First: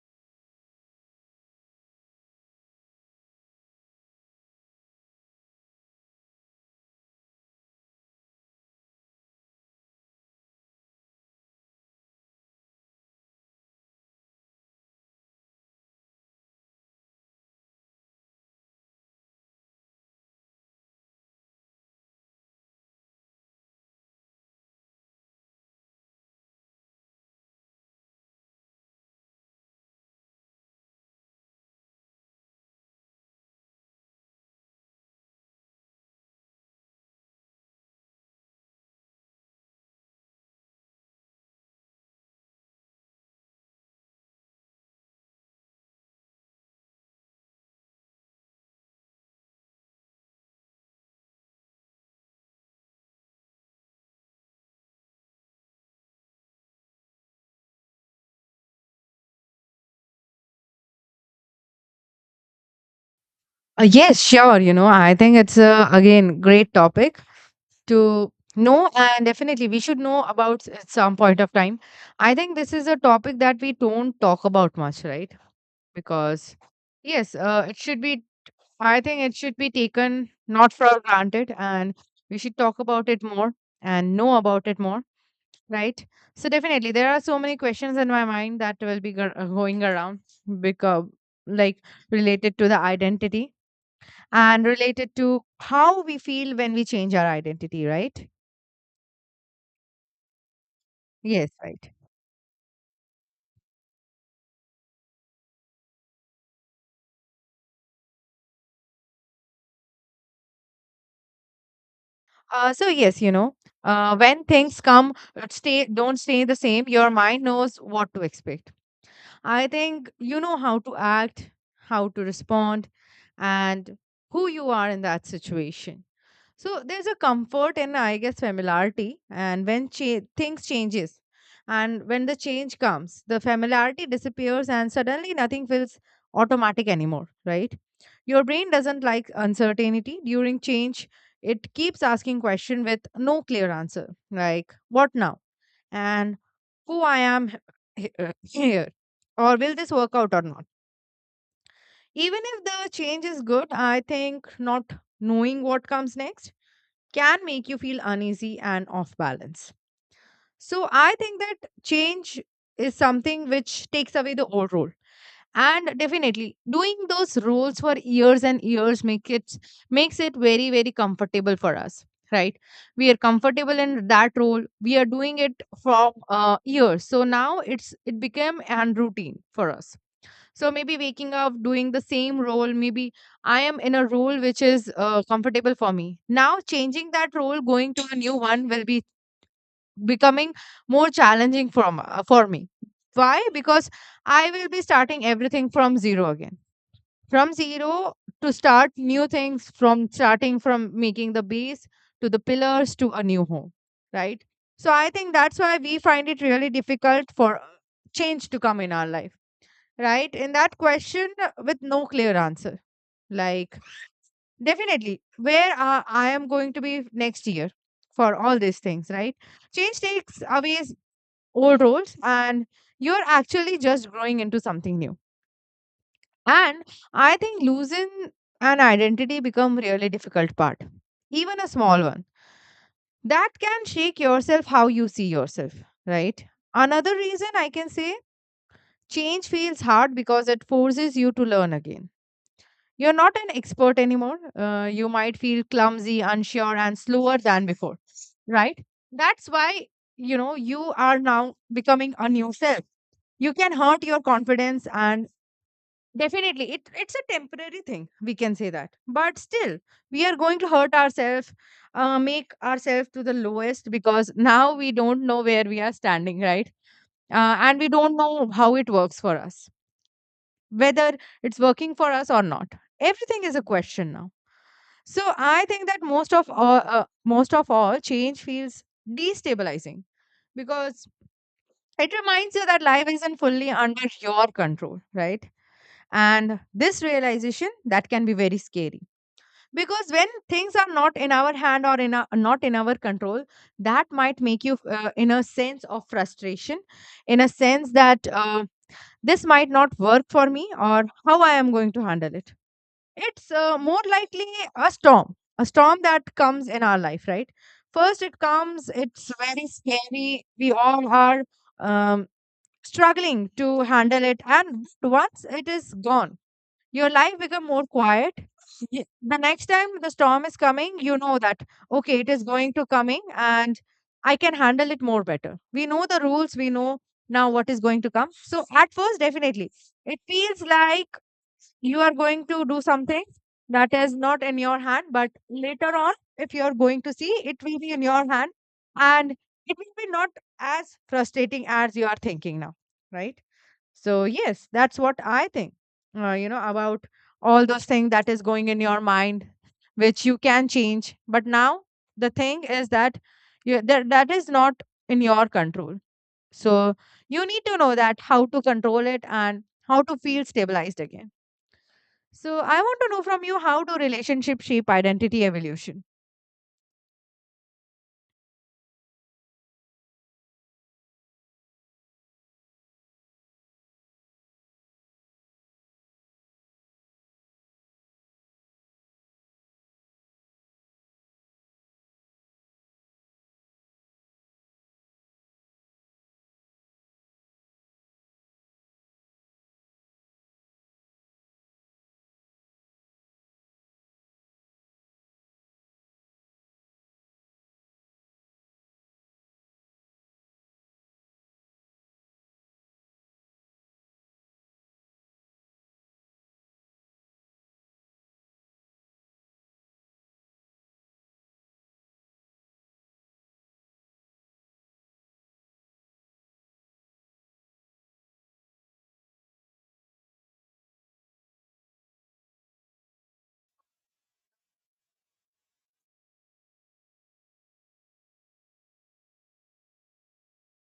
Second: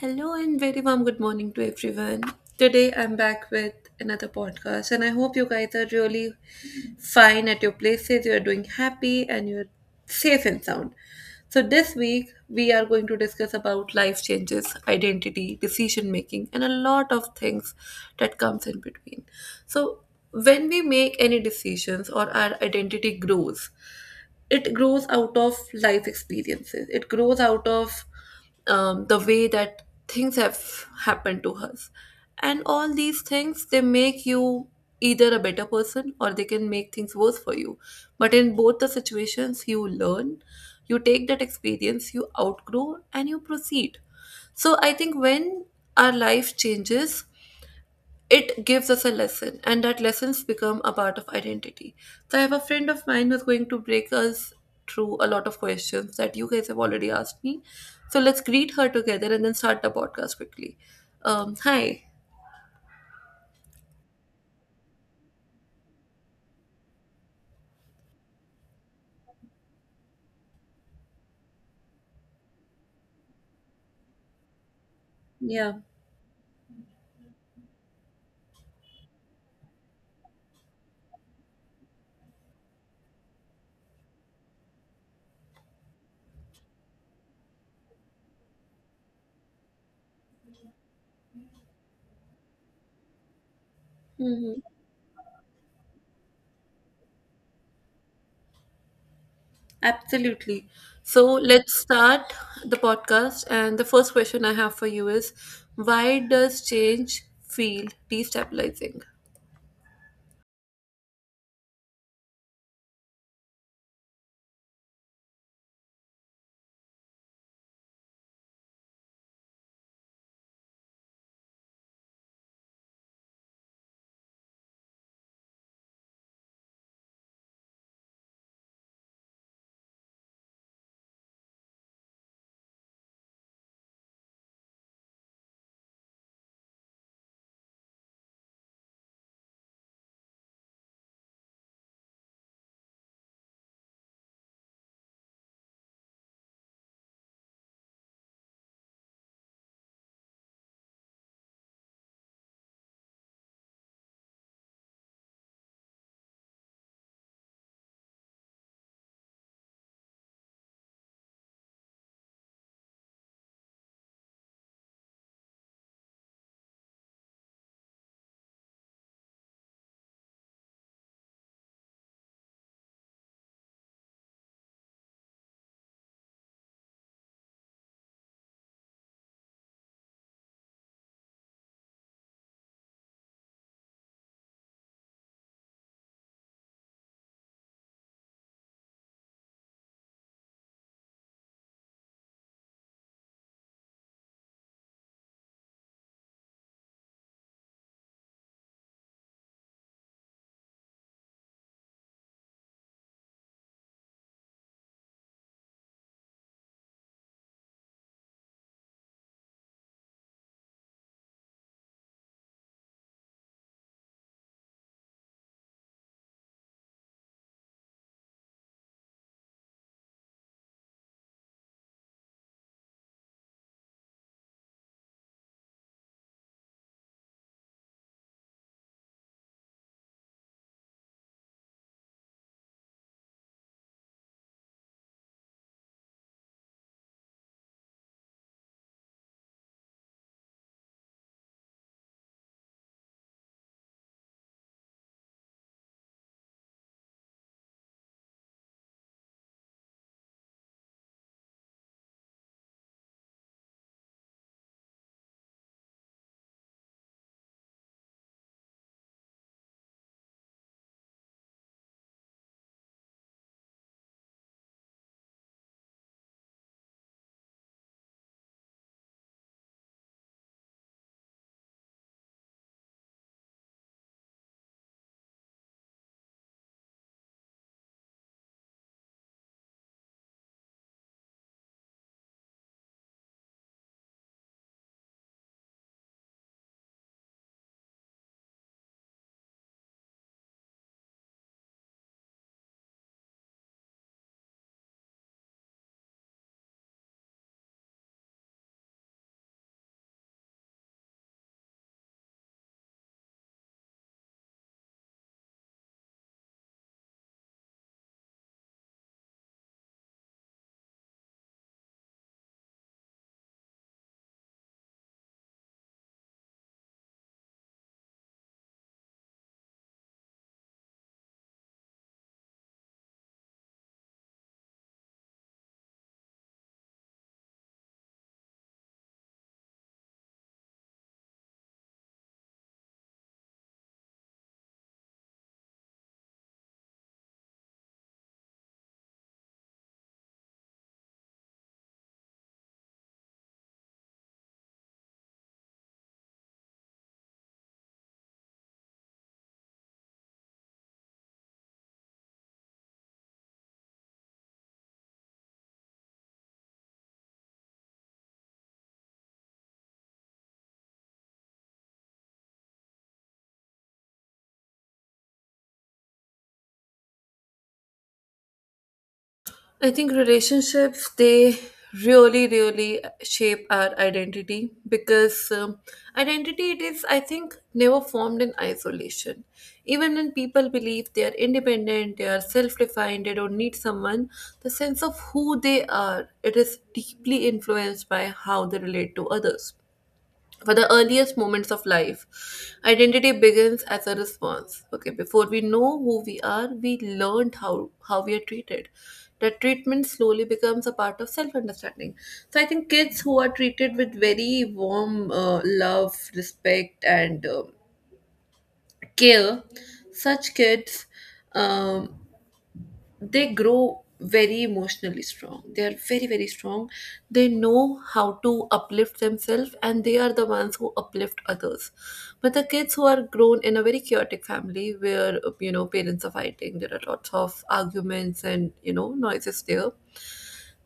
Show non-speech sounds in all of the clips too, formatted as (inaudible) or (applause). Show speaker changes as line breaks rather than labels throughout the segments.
Hello and very warm good morning to everyone. Today I'm back with another podcast, and I hope you guys are really fine at your places, you are doing happy, and you're safe and sound. So, this week we are going to discuss about life changes, identity, decision making, and a lot of things that comes in between. So, when we make any decisions or our identity grows, it grows out of life experiences, it grows out of the way that things have happened to us, and all these things, they make you either a better person or they can make things worse for you, but in both the situations you learn, you take that experience, you outgrow and you proceed. So I think when our life changes, it gives us a lesson and that lessons become a part of identity. So I have a friend of mine who's going to break us through a lot of questions that you guys have already asked me. So let's greet her together and then start the podcast quickly. Hi.
Yes, sure. I think it's again, great topic to know, and definitely we should know about at some point of time. I think this is a topic that we don't talk about much, right?
Yeah.
Because, yes, I think it should be taken not for granted, and we should talk about it more and know about it more, right? So, definitely, there are so many questions in my mind that will be going around because, like, related to the identity
Hmm.
and related to how we feel when we change our identity, right?
Absolutely. So
Yes,
let's
right.
start the podcast, and the first question I have for you is, why does change feel destabilizing?
So yes, when things come, stay don't stay the same. Your mind knows what to expect. I think you know how to act, how to respond, and who you are in that situation. So there's a comfort in, I guess, familiarity. And when things changes, and when the change comes, the familiarity disappears, and suddenly nothing feels automatic anymore, right? Your brain doesn't like uncertainty. During change, it keeps asking question with no clear answer, like what now and who I am here, or will this work out or not? Even if the change is good, I think not knowing what comes next can make you feel uneasy and off balance. So I think that change is something which takes away the old role, and definitely doing those roles for years and years makes it very very comfortable for us, right? We are comfortable in that role. We are doing it for years, so now it became an routine for us. So maybe waking up doing the same role, maybe I am in a role which is comfortable for me. Now changing that role, going to a new one will be becoming more challenging from for me. Why? Because I will be starting everything from zero again. From zero, to start new things, from starting from making the base to the pillars to a new home, right? So I think that's why we find it really difficult for change to come in our life, right? In that question with no clear answer, like definitely where I am going to be next year, for all these things, right? Change takes away old roles, and you're actually just growing into something new. And I think losing an identity become really difficult part, even a small one, that can shake yourself how you see yourself, right? Another reason I can say change feels hard because it forces you to learn again. You're not an expert anymore. You might feel clumsy, unsure, and slower than before, right? That's why, you know, you are now becoming a new self. You can hurt your confidence, and definitely it's a temporary thing, we can say that, but still we are going to hurt ourselves, make ourselves to the lowest, because now we don't know where we are standing, right? And we don't know how it works for us, whether it's working for us or not. Everything is a question now. So I think that most of all, change feels destabilizing because it reminds you that life isn't fully under your control, right? And this realization that can be very scary because when things are not in our hand, or not in our control, that might make you in a sense of frustration, in a sense that this might not work for me, or how I am going to handle it. It's more likely a storm that comes in our life, right? First it comes, it's very scary, we all are um, struggling to handle it, and once it is gone, your life become more quiet. The next time the storm is coming, you know that okay, it is going to coming, and I can handle it more better. We know the rules. We know now what is going to come. So at first, definitely, it feels like you are going to do something that is not in your hand. But later on, if you are going to see, it will be in your hand, and it will be not as frustrating as you are thinking now, right? So yes, that's what I think. You know about all those things that is going in your mind, which you can change. But now the thing is that that that is not in your control. So you need to know that how to control it and how to feel stabilized again. So I want to know from you, how do relationship shape identity evolution?
I think relationships they really really shape our identity, because identity it is, I think, never formed in isolation. Even when people believe they are independent, they are self-defined, they don't need someone, the sense of who they are, it is deeply influenced by how they relate to others. For the earliest moments of life, identity begins as a response. Okay, before we know who we are, we learned how we are treated. That treatment slowly becomes a part of self understanding. So I think kids who are treated with very warm love, respect, and care, such kids, um, they grow very emotionally strong, they are very very strong, they know how to uplift themselves and they are the ones who uplift others. But the kids who are grown in a very chaotic family where you know parents are fighting, there are lots of arguments and you know noises there,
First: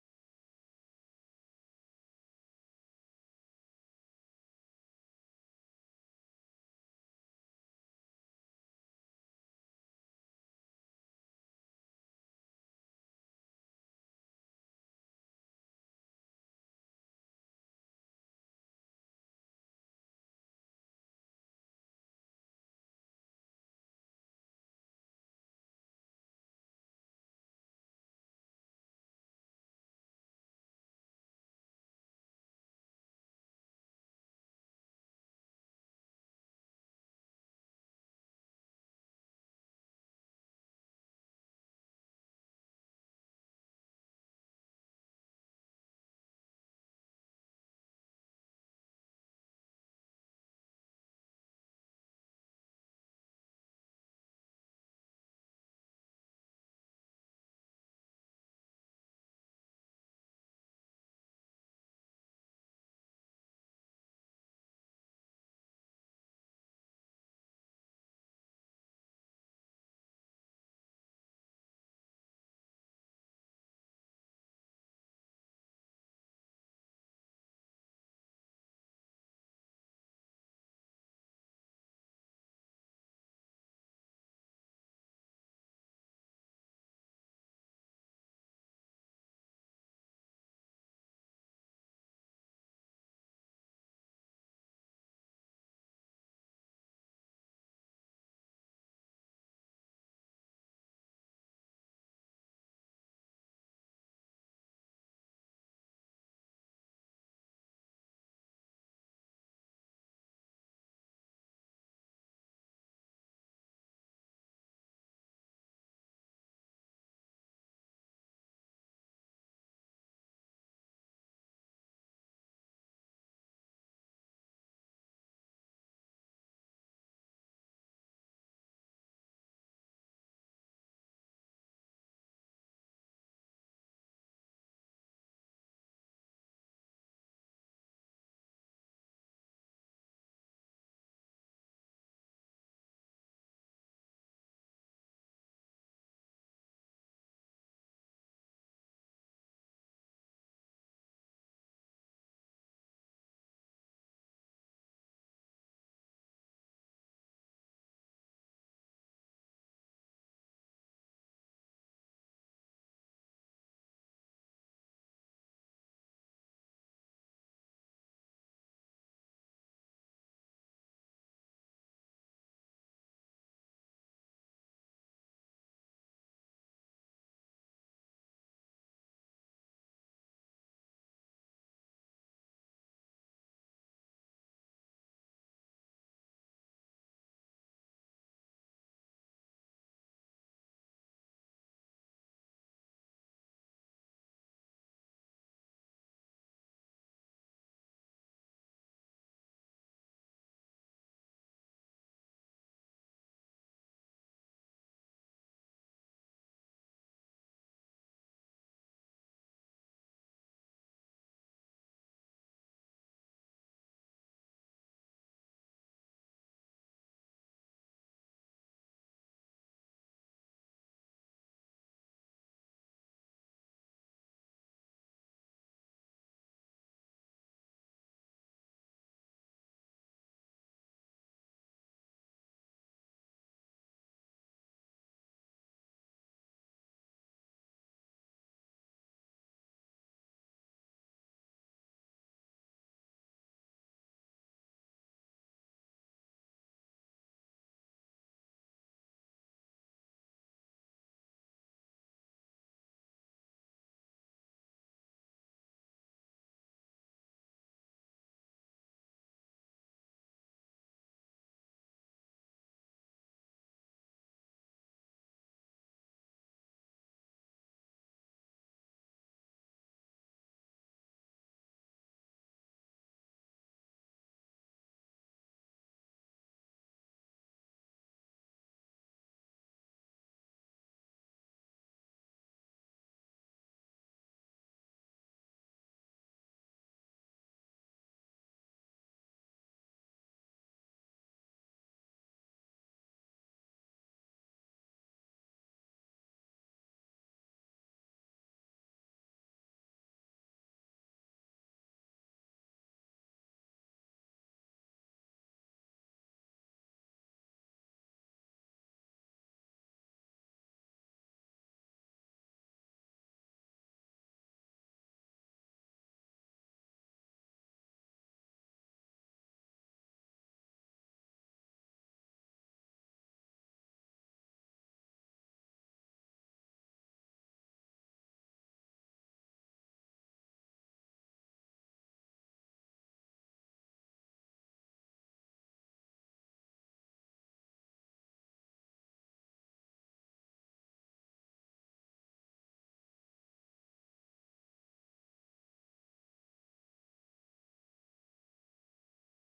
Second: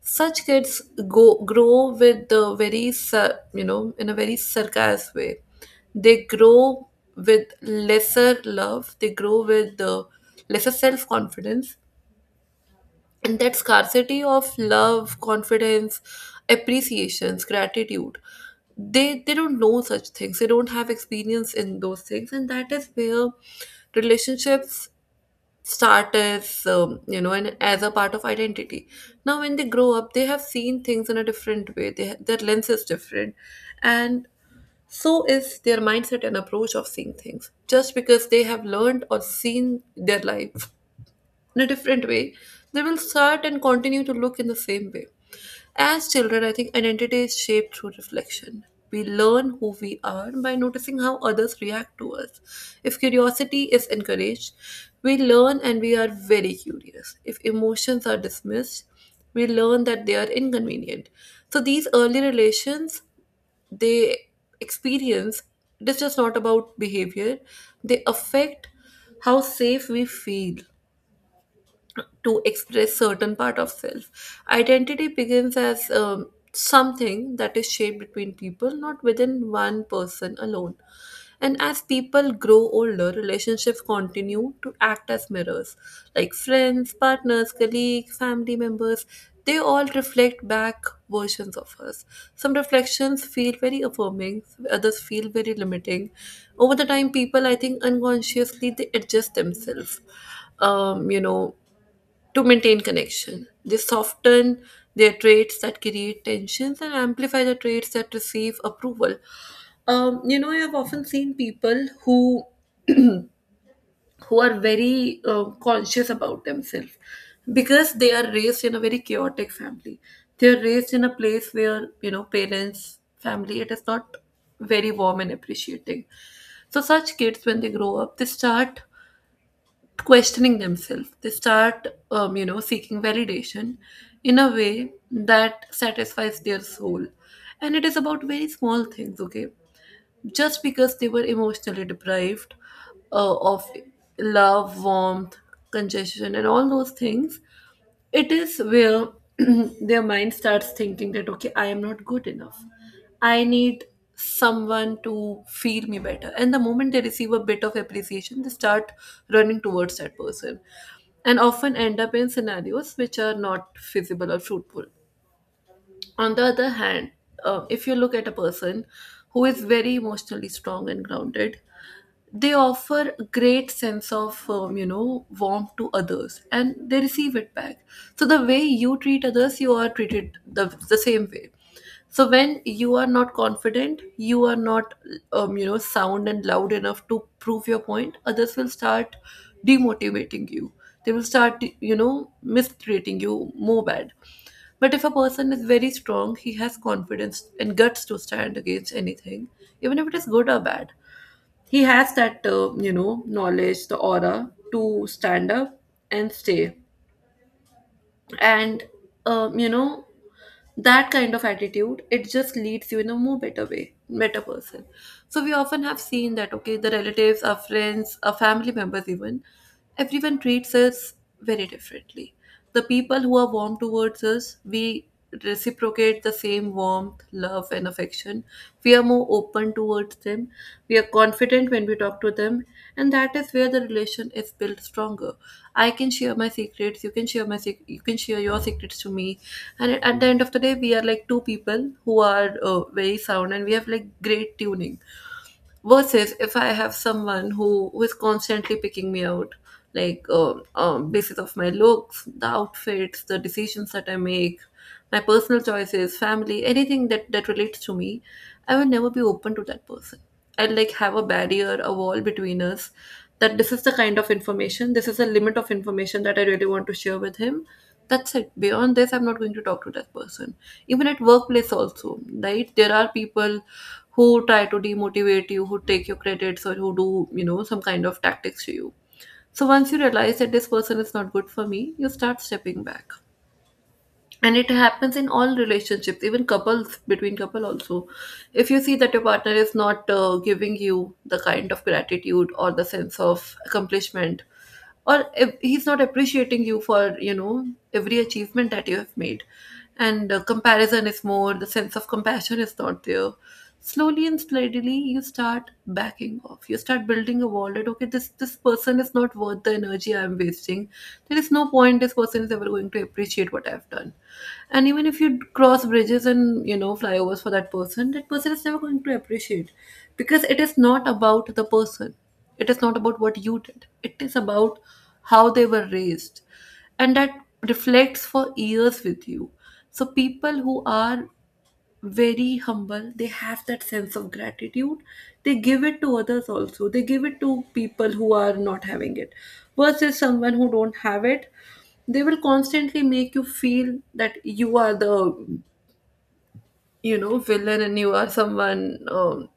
such kids go grow with the very you know, in a very sarcastic way. They grow with lesser love, they grow with the lesser self confidence, and that scarcity of love, confidence, appreciations, gratitude, they don't know such things, they don't have experience in those things, and that is where relationships start as, you know, and as a part of identity. Now when they grow up, they have seen things in a different way, their lens is different, and so is their mindset and approach of seeing things. Just because they have learned or seen their life in a different way, they will start and continue to look in the same way. As children, I think identity is shaped through reflection. We learn who we are by noticing how others react to us. If curiosity is encouraged, we learn and we are very curious. If emotions are dismissed, we learn that they are inconvenient. So these early relations, they experience, it is just not about behavior, they affect how safe we feel to express certain part of self. Identity begins as something that is shaped between people, not within one person alone. And as people grow older, relationships continue to act as mirrors. Like friends, partners, colleagues, family members, they all reflect back versions of us. Some reflections feel very affirming, others feel very limiting. Over the time, people, I think, unconsciously they adjust themselves, you know, to maintain connection. They soften their traits that create tensions and amplify the traits that receive approval. You know, I have often seen people who are very conscious about themselves because they are raised in a very chaotic family. They are raised in a place where you know parents, family, it is not very warm and appreciating. So such kids, when they grow up, they start questioning themselves. They start, you know, seeking validation in a way that satisfies their soul. And it is about very small things, okay? Just because they were emotionally deprived of love, warmth, congestion, and all those things, it is where (clears throat) their mind starts thinking that, okay, I am not good enough, I need someone to feel me better. And the moment they receive a bit of appreciation, they start running towards that person and often end up in scenarios which are not feasible or fruitful. On the other hand, if you look at a person who is very emotionally strong and grounded, they offer a great sense of, you know, warmth to others, and they receive it back. So the way you treat others, you are treated the same way. So when you are not confident, you are not, you know, sound and loud enough to prove your point, others will start demotivating you, they will start you know mistreating you more bad. But if a person is very strong, he has confidence and guts to stand against anything, even if it is good or bad, he has that, you know, knowledge, the aura to stand up and stay. And, you know, that kind of attitude, it just leads you in a more better way, better person. So we often have seen that, okay, the relatives, our friends, our family members, even, everyone treats us very differently. The people who are warm towards us, we reciprocate the same warmth, love, and affection. We are more open towards them. We are confident when we talk to them, and that is where the relation is built stronger. I can share my secrets. You can share your secrets to me, and at the end of the day, we are like two people who are, very sound, and we have like great tuning. Versus if I have someone who is constantly picking me out, like basis of my looks, the outfits, the decisions that I make, my personal choices, family, anything that relates to me, I will never be open to that person. I'll like have a barrier, a wall between us, that this is the kind of information, this is the limit of information that I really want to share with him. That's it. Beyond this I'm not going to talk to that person. Even at workplace also, right, there are people who try to demotivate you, who take your credits, or who do, you know, some kind of tactics to you. So once you realize that this person is not good for me, you start stepping back. And it happens in all relationships, even couples, between couple also. If you see that your partner is not giving you the kind of gratitude or the sense of accomplishment, or if he's not appreciating you for you know every achievement that you have made, and comparison is more, the sense of compassion is not there, slowly and steadily you start backing off, you start building a wall that, okay, this person is not worth the energy I'm wasting, there is no point this person is ever going to appreciate what I've done. And even if you cross bridges and you know flyovers for that person, that person is never going to appreciate, because it is not about the person, it is not about what you did, it is about how they were raised, and that reflects for years with you. So people who are very humble, they have that sense of gratitude, they give it to others also, they give it to people who are not having it. Versus someone who don't have it, they will constantly make you feel that you are the, you know, villain, and you are someone, um,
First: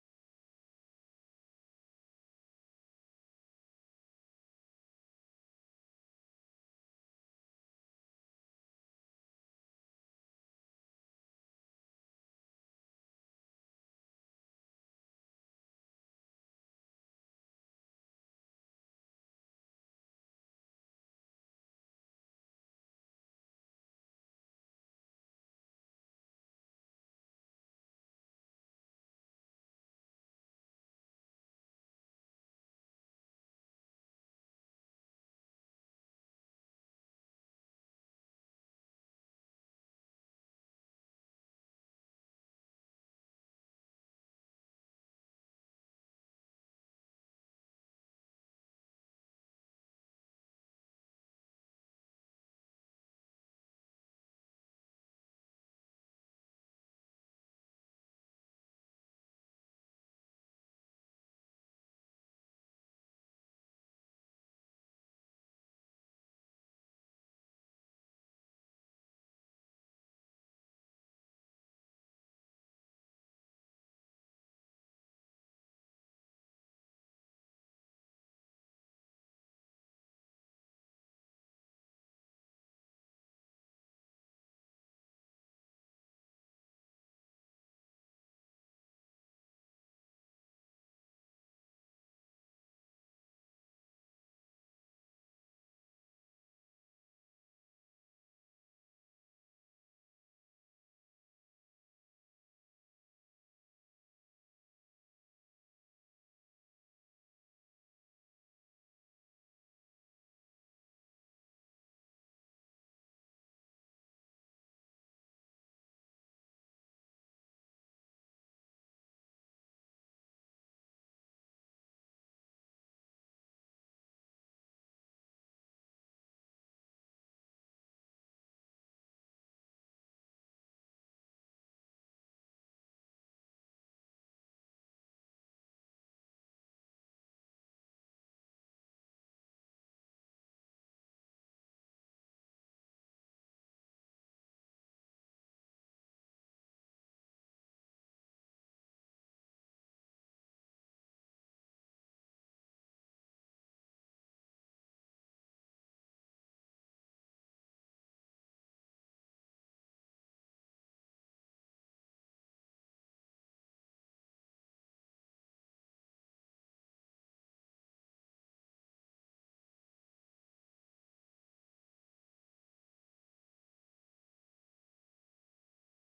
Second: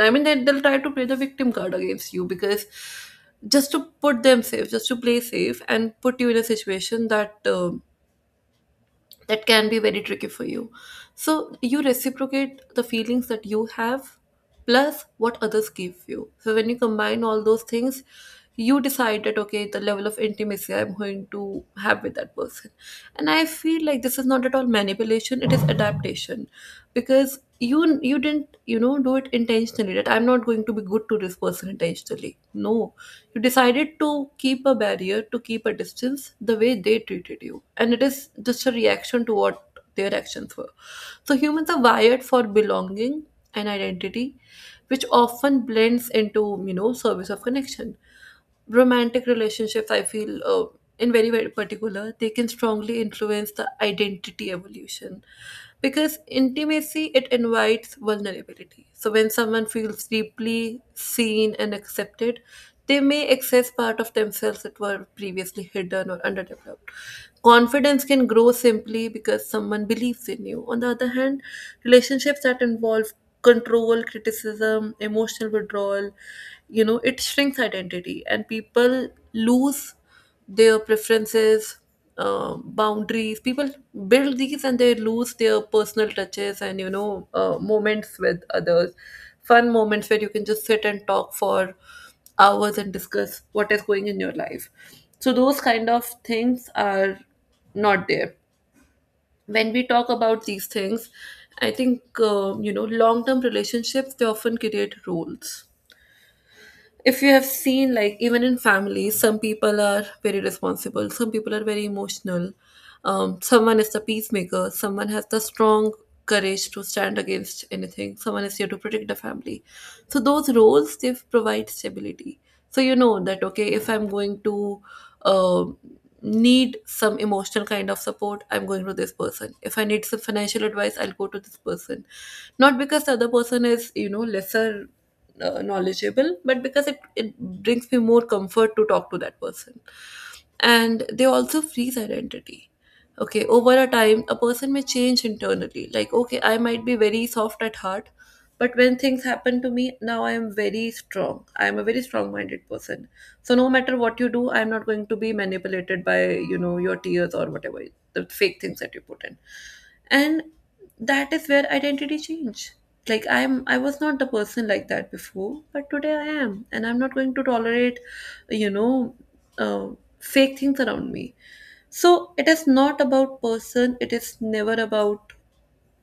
I mean, they'll try to play the victim card against you, because just to put them safe, just to play safe and put you in a situation that, that can be very tricky for you. So you reciprocate the feelings that you have plus what others give you. So when you combine all those things, you decide that, okay, the level of intimacy I'm going to have with that person. And I feel like this is not at all manipulation, it is adaptation. Because you didn't you know do it intentionally, that I'm not going to be good to this person intentionally. No, you decided to keep a barrier, to keep a distance, the way they treated you, and it is just a reaction to what their actions were. So humans are wired for belonging, and identity, which often blends into you know service of connection. Romantic relationships, I feel, in very very particular, they can strongly influence the identity evolution, because intimacy, it invites vulnerability. So when someone feels deeply seen and accepted, they may access part Of themselves that were previously hidden or underdeveloped. Confidence can grow simply because someone believes in you. On the other hand, relationships that involve control, criticism, emotional withdrawal, it shrinks identity and people lose their preferences, boundaries. People build these and they lose their personal touches and moments with others, fun moments where you can just sit and talk for hours and discuss what is going in your life. So those kind of things are not there. When we talk about these things, I think long term relationships, they often create roles. If you have seen, like, even in families, some people are very responsible, some people are very emotional, someone is the peacemaker, someone has the strong courage to stand against anything, someone is here to protect the family. So those roles, they provide stability. So you know that, okay, if I'm going to um need some emotional kind of support, I'm going to this person. If I need some financial advice, I'll go to this person, not because the other person is, you know, lesser knowledgeable, but because it brings me more comfort to talk to that person. And they also freeze identity. Okay, over a time a person may change internally. Like, okay, I might be very soft at heart, but when things happen to me, now I am very strong. I am a very strong minded person. So no matter what you do, I am not going to be manipulated by, you know, your tears or whatever, the fake things that you put in. And that is where identity change. Like, I was not the person like that before, but today I am, and I'm not going to tolerate, you know uh, fake things around me. So it is not about person. It is never about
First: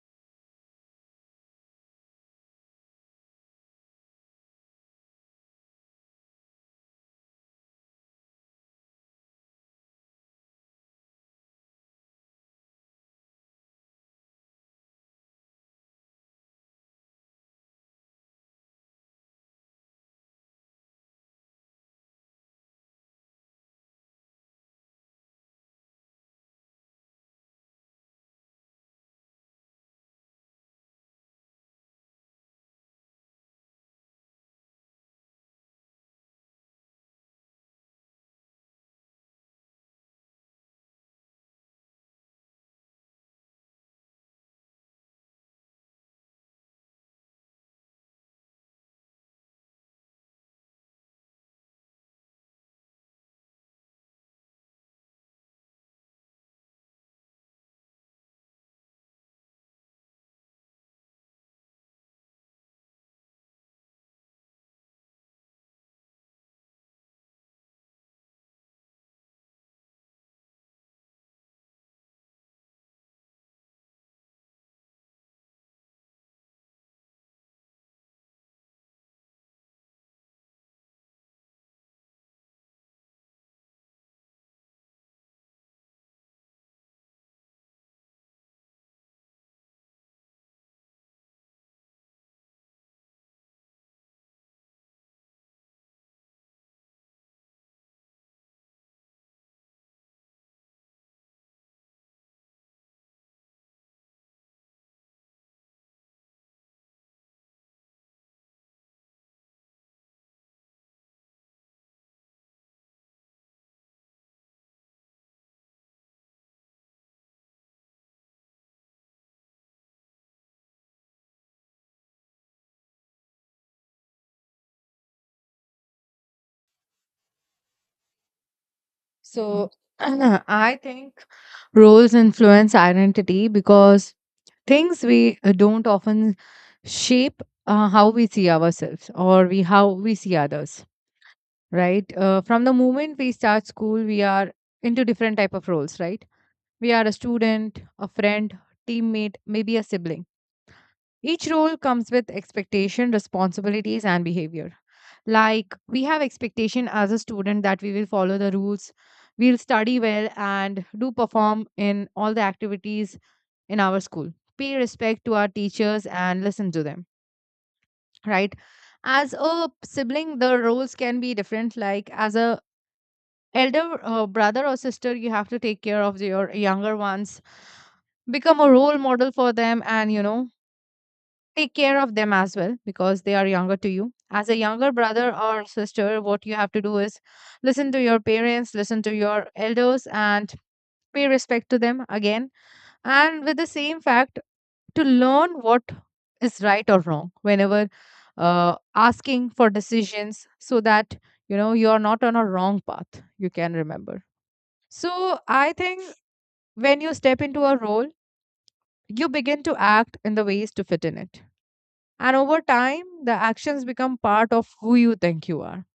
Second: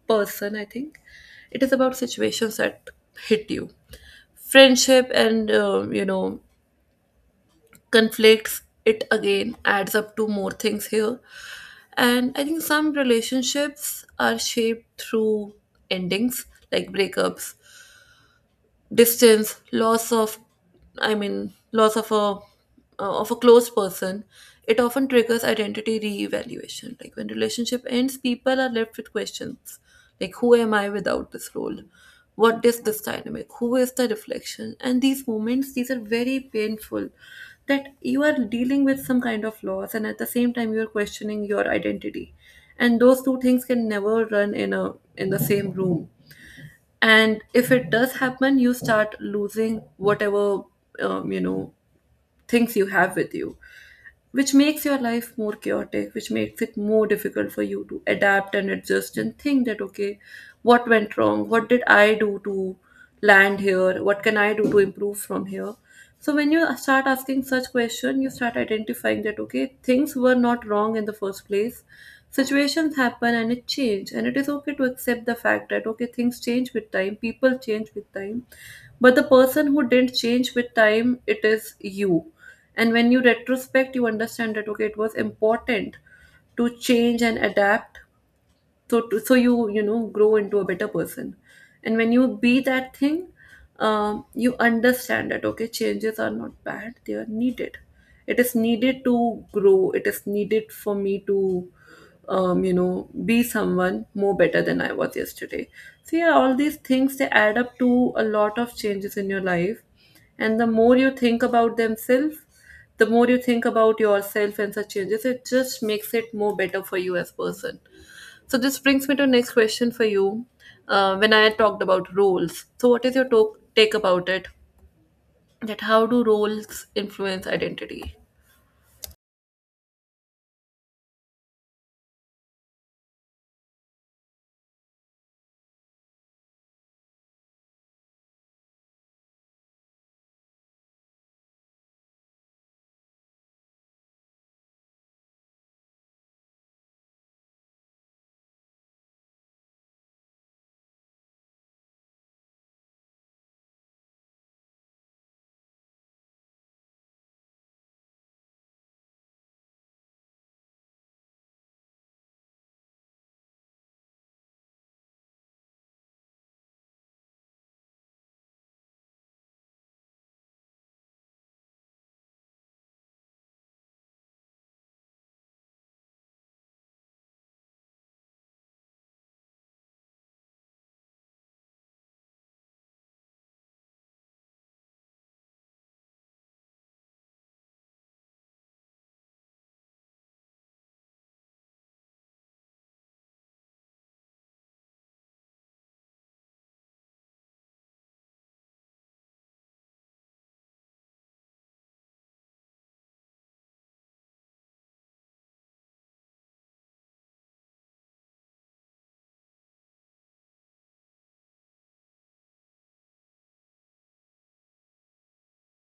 person, I think. It is about situations that hit you. Friendship and you know, conflicts, it again adds up to more things here. And I think some relationships are shaped through endings, like breakups, distance, loss of a close person. It often triggers identity reevaluation. Like, when relationship ends, people are left with questions like, who am I without this role? What is this dynamic? Who is the reflection? And these moments, these are very painful, that you are dealing with some kind of loss and at the same time you are questioning your identity. And those two things can never run in a in the same room. And if it does happen, you start losing whatever um, you know things you have with you, which makes your life more chaotic, which makes it more difficult for you to adapt and adjust and think that, okay, what went wrong? What did I do to land here? What can I do to improve from here? So when you start asking such question, you start identifying that, okay, things were not wrong in the first place. Situations happen and it change, and it is okay to accept the fact that, okay, things change with time, people change with time, but the person who didn't change with time, it is you. And when you retrospect, you understand that, okay, it was important to change and adapt, so you, you know, grow into a better person. And when you be that thing, you understand that, okay, changes are not bad, they are needed. It is needed to grow, it is needed for me to, you know, be someone more better than I was yesterday. So yeah, all these things, they add up to a lot of changes in your life. And the more you think about themselves, the more you think about yourself and such changes, it just makes it more better for you as person. So this brings me to next question for you. When I had talked about roles, so what is your take about it? That how do roles influence identity?
So (clears throat) I think roles influence identity because things we don't often shape how we see ourselves, or we how we see others, right? From the moment we start school, we are into different type of roles, right? We are a student, a friend, teammate, maybe a sibling. Each role comes with expectation, responsibilities, and behavior. Like we have expectation as a student that we will follow the rules, we'll study well, and do perform in all the activities in our school, pay respect to our teachers, and listen to them, right? As a sibling, the roles can be different. Like as a elder brother or sister, you have to take care of your younger ones, become a role model for them, and you know, take care of them as well because they are younger to you. As a younger brother or sister, what you have to do is listen to your parents, listen to your elders, and pay respect to them again. And with the same fact, to learn what is right or wrong whenever asking for decisions, so that you know you are not on a wrong path, you can remember. So I think when you step into a role, you begin to act in the ways to fit in it, and over time, the actions become part of who you think you are.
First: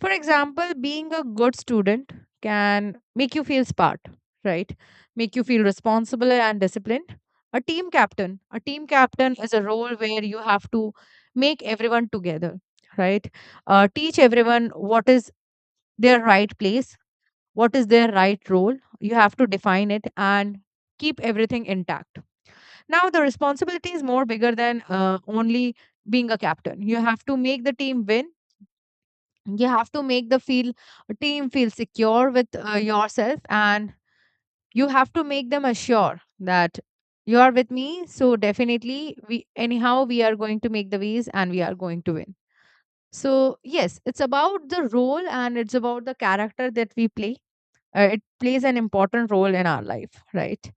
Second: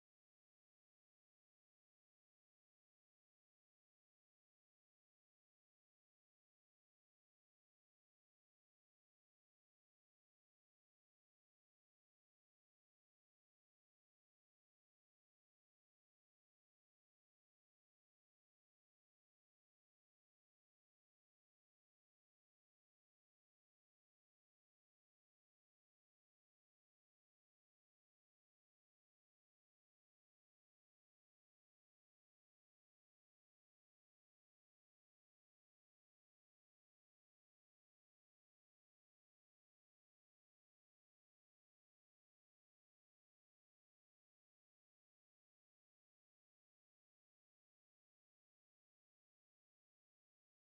For example, being a good student can make you feel smart, right? Make you feel responsible and disciplined. A team captain is a role where you have to make everyone together, right? Teach everyone what is their right place, what is their right role. You have to define it and keep everything intact. Now the responsibility is more bigger than only being a captain. You have to make the team win. You have to make the feel team feel secure with yourself, and you have to make them assure that you are with me. So definitely, we anyhow we are going to make the ways, and we are going to win. So yes, it's about the role and it's about the character that we play. It plays an important role in our life, right?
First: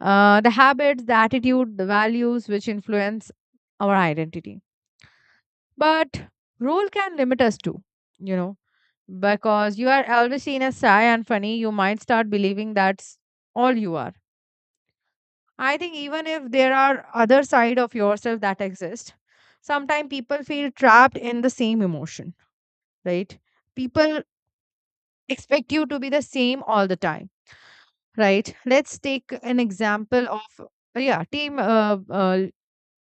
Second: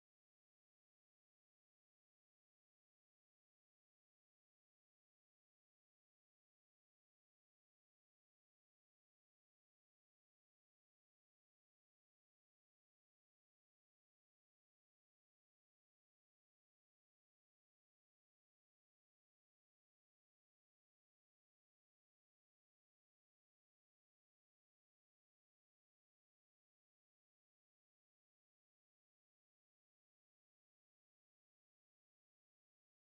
The habits, the attitude, the values which influence our identity. But role can limit us too, you know, because you are always seen as shy and funny, you might start believing that's all you are. I think even if there are other side of yourself that exist, sometimes people feel trapped in the same emotion, right? People expect you to be the same all the time, right? Let's take an example of yeah,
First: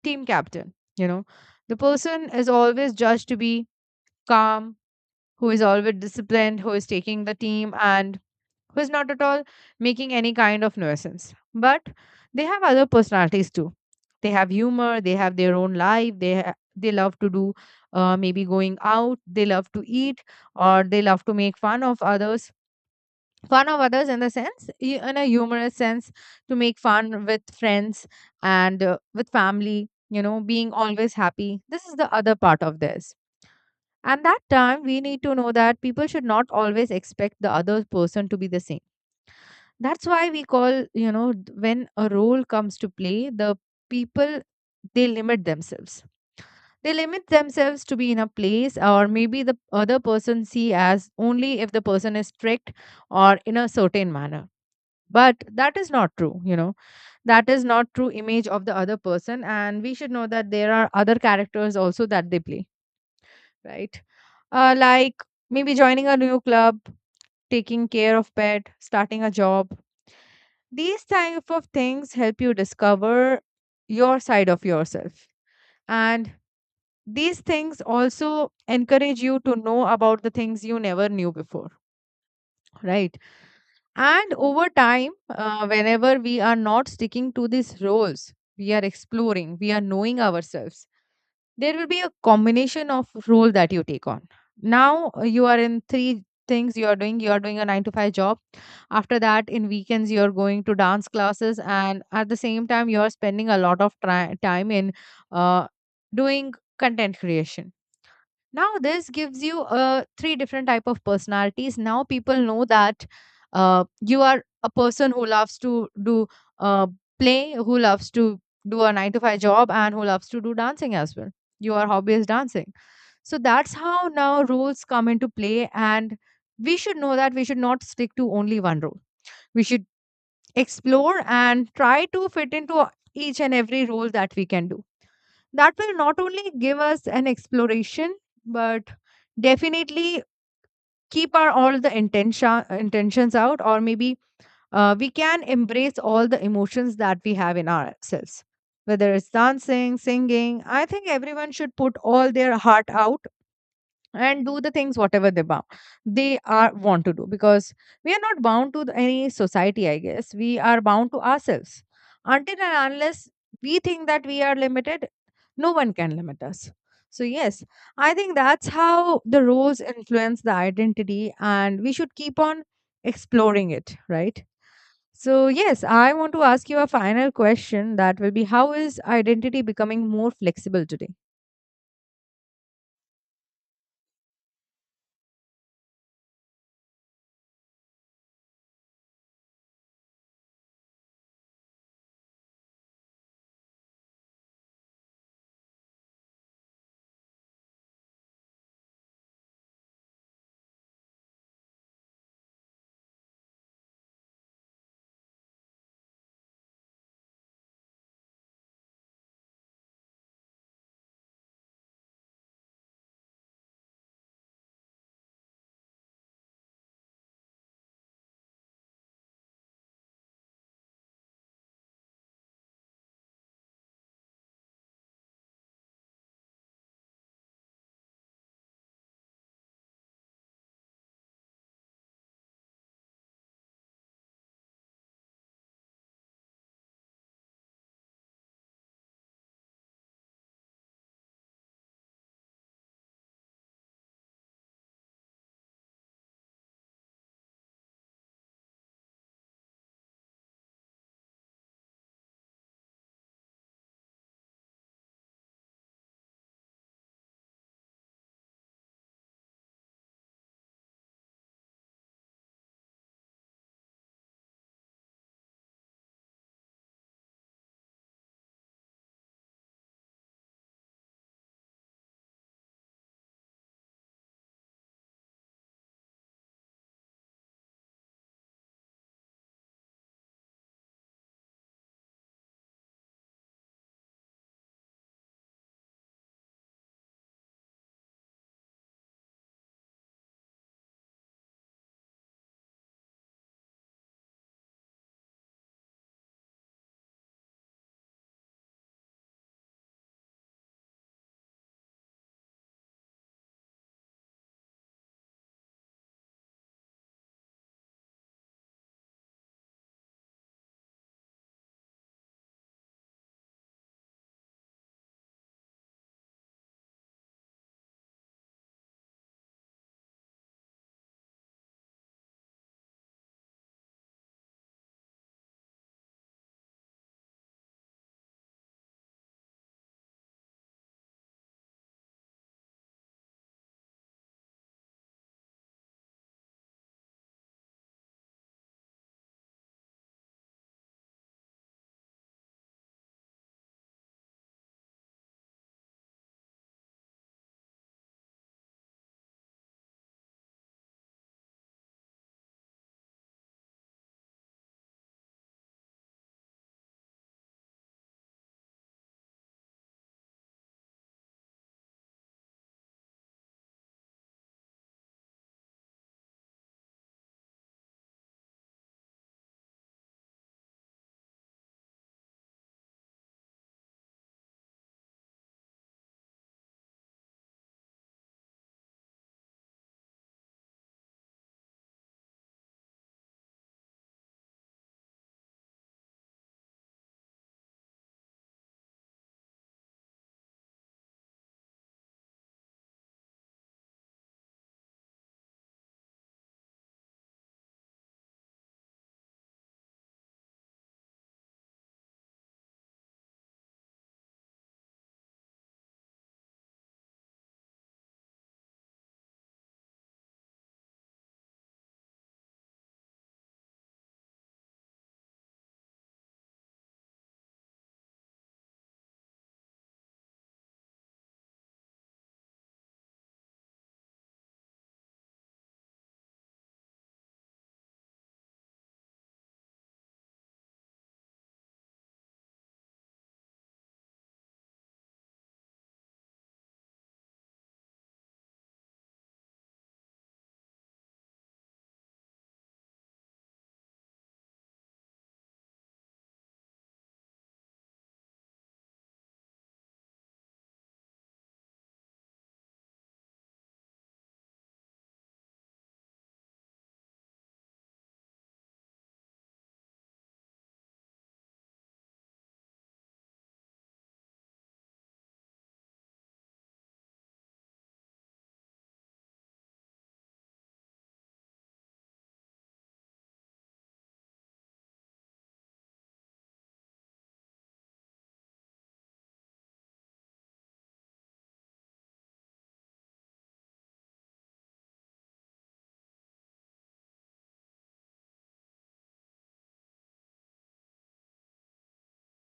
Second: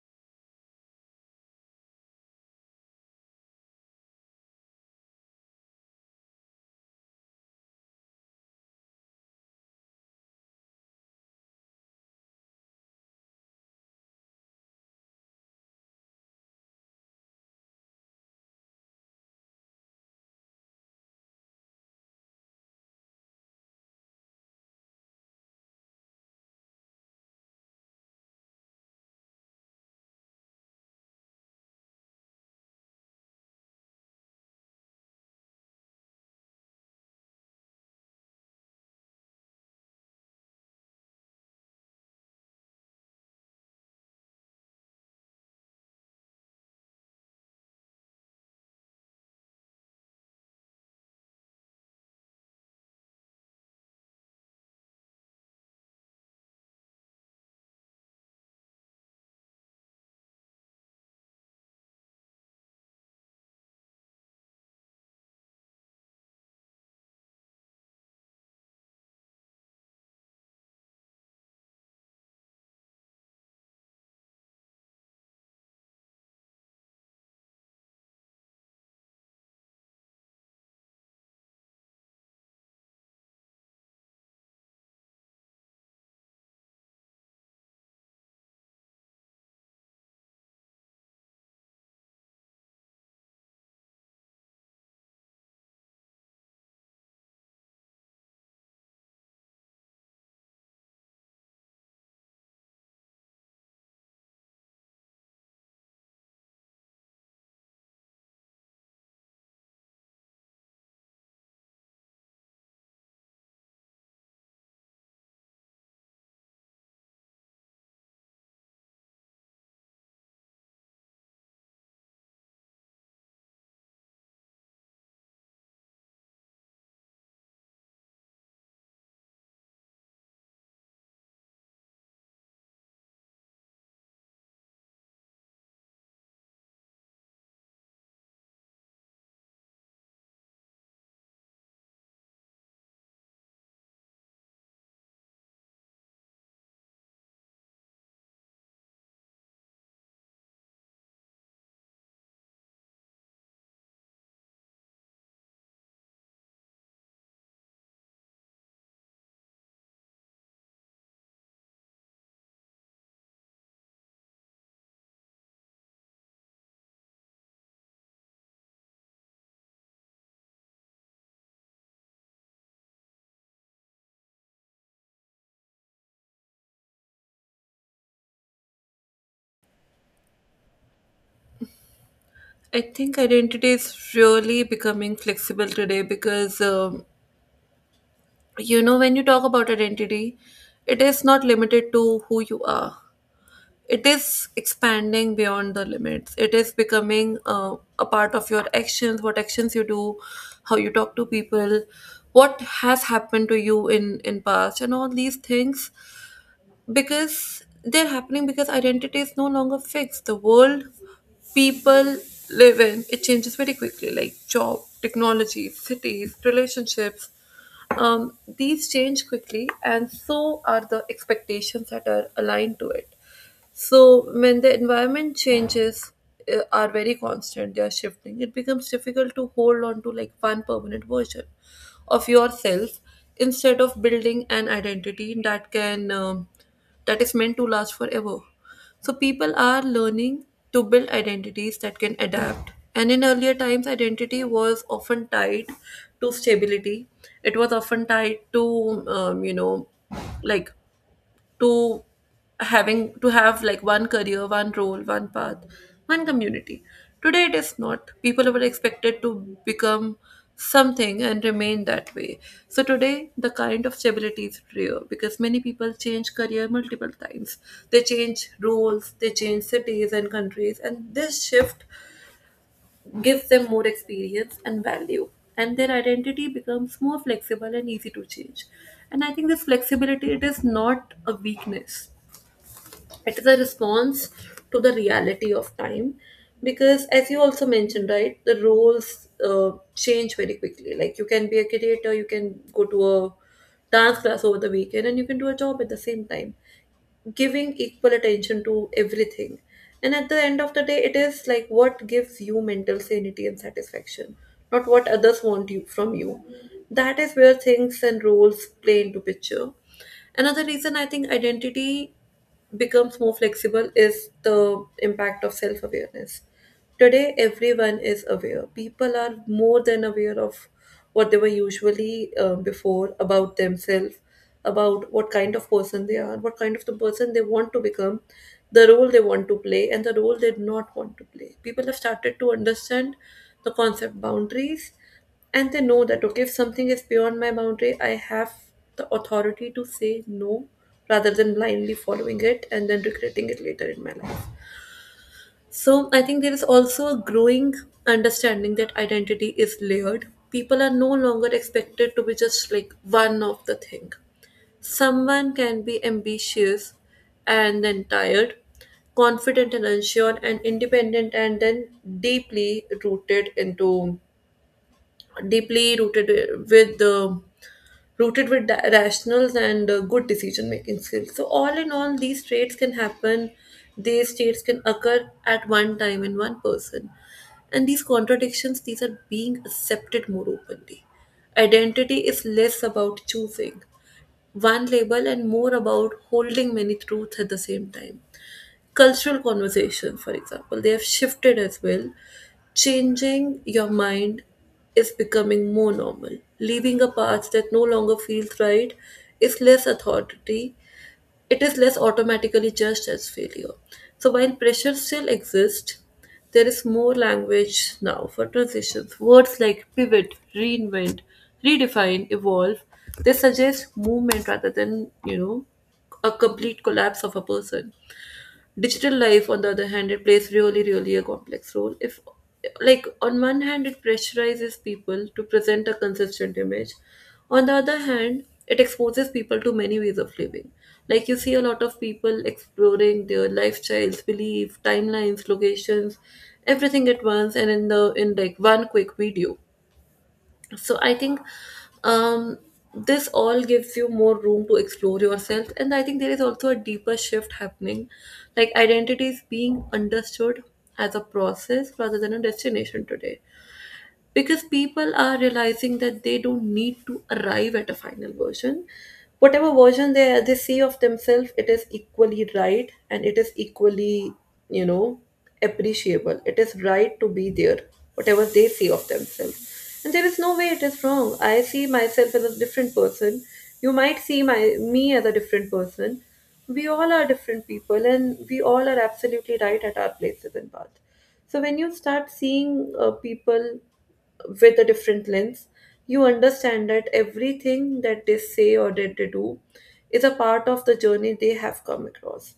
team captain. The person is always judged to be calm, who is always disciplined, who is taking the team, and who is not at all making any kind of nuisance. But they have other personalities too. They have humor, they have their own life, they love to do maybe going out, they love to eat, or they love to make fun of others, in the sense in a humorous sense, to make fun with friends and with family, being always happy. This is the other part of this, and that time we need to know that people should not always expect the other person to be the same. That's why we call, when a role comes to play, the people, they limit themselves they limit themselves to be in a place, or maybe the other person see as only if the person is strict, or in a certain manner. But that is not true, you know, that is not true image of the other person, and we should know that there are other characters also that they play, right? Like maybe joining a new club, taking care of pet, starting a job, these type of things help you discover your side of yourself, and these things also encourage you to know about the things you never knew before, right? And over time, whenever we are not sticking to these roles, we are exploring, we are knowing ourselves. There will be a combination of role that you take on. Now you are in three things you are doing. You are doing a 9 to 5 job. After that, in weekends, you are going to dance classes, and at the same time, you are spending a lot of time in uh, doing content creation. Now this gives you three different type of personalities. Now people know that you are a person who loves to do uh, play, who loves to do a 9 to 5 job, and who loves to do dancing as well. Your hobby is dancing. So that's how now roles come into play, and we should know that we should not stick to only one role. We should explore and try to fit into each and every role that we can do. That will not only give us an exploration, but definitely keep our all the intentions out, or maybe we can embrace all the emotions that we have in ourselves. Whether it's dancing, singing, I think everyone should put all their heart out and do the things whatever they bound they are want to do, because we are not bound to any society, I guess. We are bound to ourselves. Until and unless we think that we are limited, no one can limit us. So yes, I think that's how the roles influence the identity, and we should keep on exploring it, right? So yes, I want to ask you a final question that will be, how is identity becoming more flexible today?
I think identity is really becoming flexible today because, you know, when you talk about identity, it is not limited to who you are. It is expanding beyond the limits. It is becoming a part of your actions, what actions you do, how you talk to people, what has happened to you in past, and all these things, because they're happening, because identity is no longer fixed. The world people live in, it changes very quickly, like job, technology, cities, relationships. These change quickly, and so are the expectations that are aligned to it. So when the environment changes, are very constant, they are shifting, it becomes difficult to hold on to like one permanent version of yourself, instead of building an identity that can, that is meant to last forever. So people are learning to build identities that can adapt. And in earlier times, identity was often tied to stability. It was often tied to, you know, like, to having to have like one career, one role, one path, one community. Today it is not. People were expected to become something and remain that way. So today the kind of stability is rare because many people change career multiple times. They change roles, they change cities and countries, and this shift gives them more experience and value, and their identity becomes more flexible and easy to change. And I think this flexibility, it is not a weakness, it is a response to the reality of time, because, as you also mentioned, right, the roles change very quickly. Like, you can be a creator, you can go to a dance class over the weekend, and you can do a job at the same time, giving equal attention to everything. And at the end of the day, it is like what gives you mental sanity and satisfaction, not what others want you from you. That is where things and roles play into picture. Another reason I think identity becomes more flexible is the impact of self awareness. Today, everyone is aware. People are more than aware of what they were usually, before, about themselves, about what kind of person they are, what kind of the person they want to become, the role they want to play, and the role they do not want to play. People have started to understand the concept boundaries, and they know that, okay, if something is beyond my boundary, I have the authority to say no rather than blindly following it and then regretting it later in my life. So I think there is also a growing understanding that identity is layered. People are no longer expected to be just like one of the thing. Someone can be ambitious and then tired, confident and unsure, and independent and then deeply rooted into deeply with uh, rooted with rationals and good decision making skills. So all in all, these traits can happen, these traits can occur at one time in one person. And these contradictions, these are being accepted more openly. Identity is less about choosing one label and more about holding many truths at the same time. Cultural conversations, for example, they have shifted as well. Changing your mind is becoming more normal. Leaving a path that no longer feels right is less authority. It is less automatically judged as failure. So while pressure still exists, there is more language now for transitions. Words like pivot, reinvent, redefine, evolve, they suggest movement rather than, you know, a complete collapse of a person. Digital life, on the other hand, it plays really, really a complex role. If, like, on one hand, it pressurizes people to present a consistent image. On the other hand, it exposes people to many ways of living. Like, you see a lot of people exploring their lifestyles, belief, timelines, locations, everything at once, and in the in like one quick video. So I think, um, this all gives you more room to explore yourself. And I think there is also a deeper shift happening, like identity is being understood as a process rather than a destination today, because people are realizing that they don't need to arrive at a final version. Whatever version they see of themselves, it is equally right, and it is equally, you know, appreciable. It is right to be there, whatever they see of themselves. And there is no way it is wrong. I see myself as a different person, you might see my me as a different person. We all are different people, and we all are absolutely right at our places and path. So when you start seeing people with a different lens, you understand that everything that they say or that they do is a part of the journey they have come across.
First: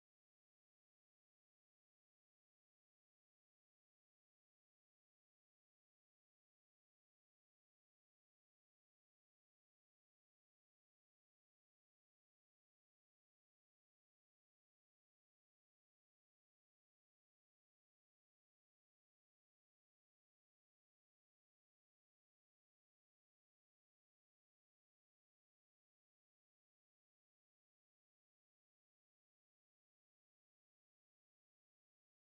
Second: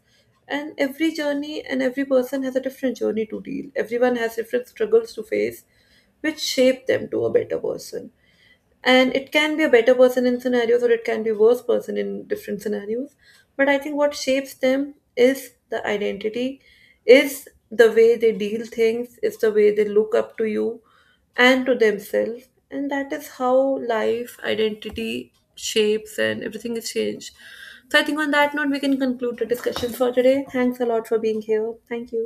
And every journey and every person has a different journey to deal. Everyone has different struggles to face, which shape them to a better person. And it can be a better person in scenarios, or it can be worse person in different scenarios. But I think what shapes them is the identity, is the way they deal things, is the way they look up to you and to themselves. And that is how life identity shapes and everything is changed. So I think on that note, we can conclude the discussion for today. Thanks a lot for being here. Thank you.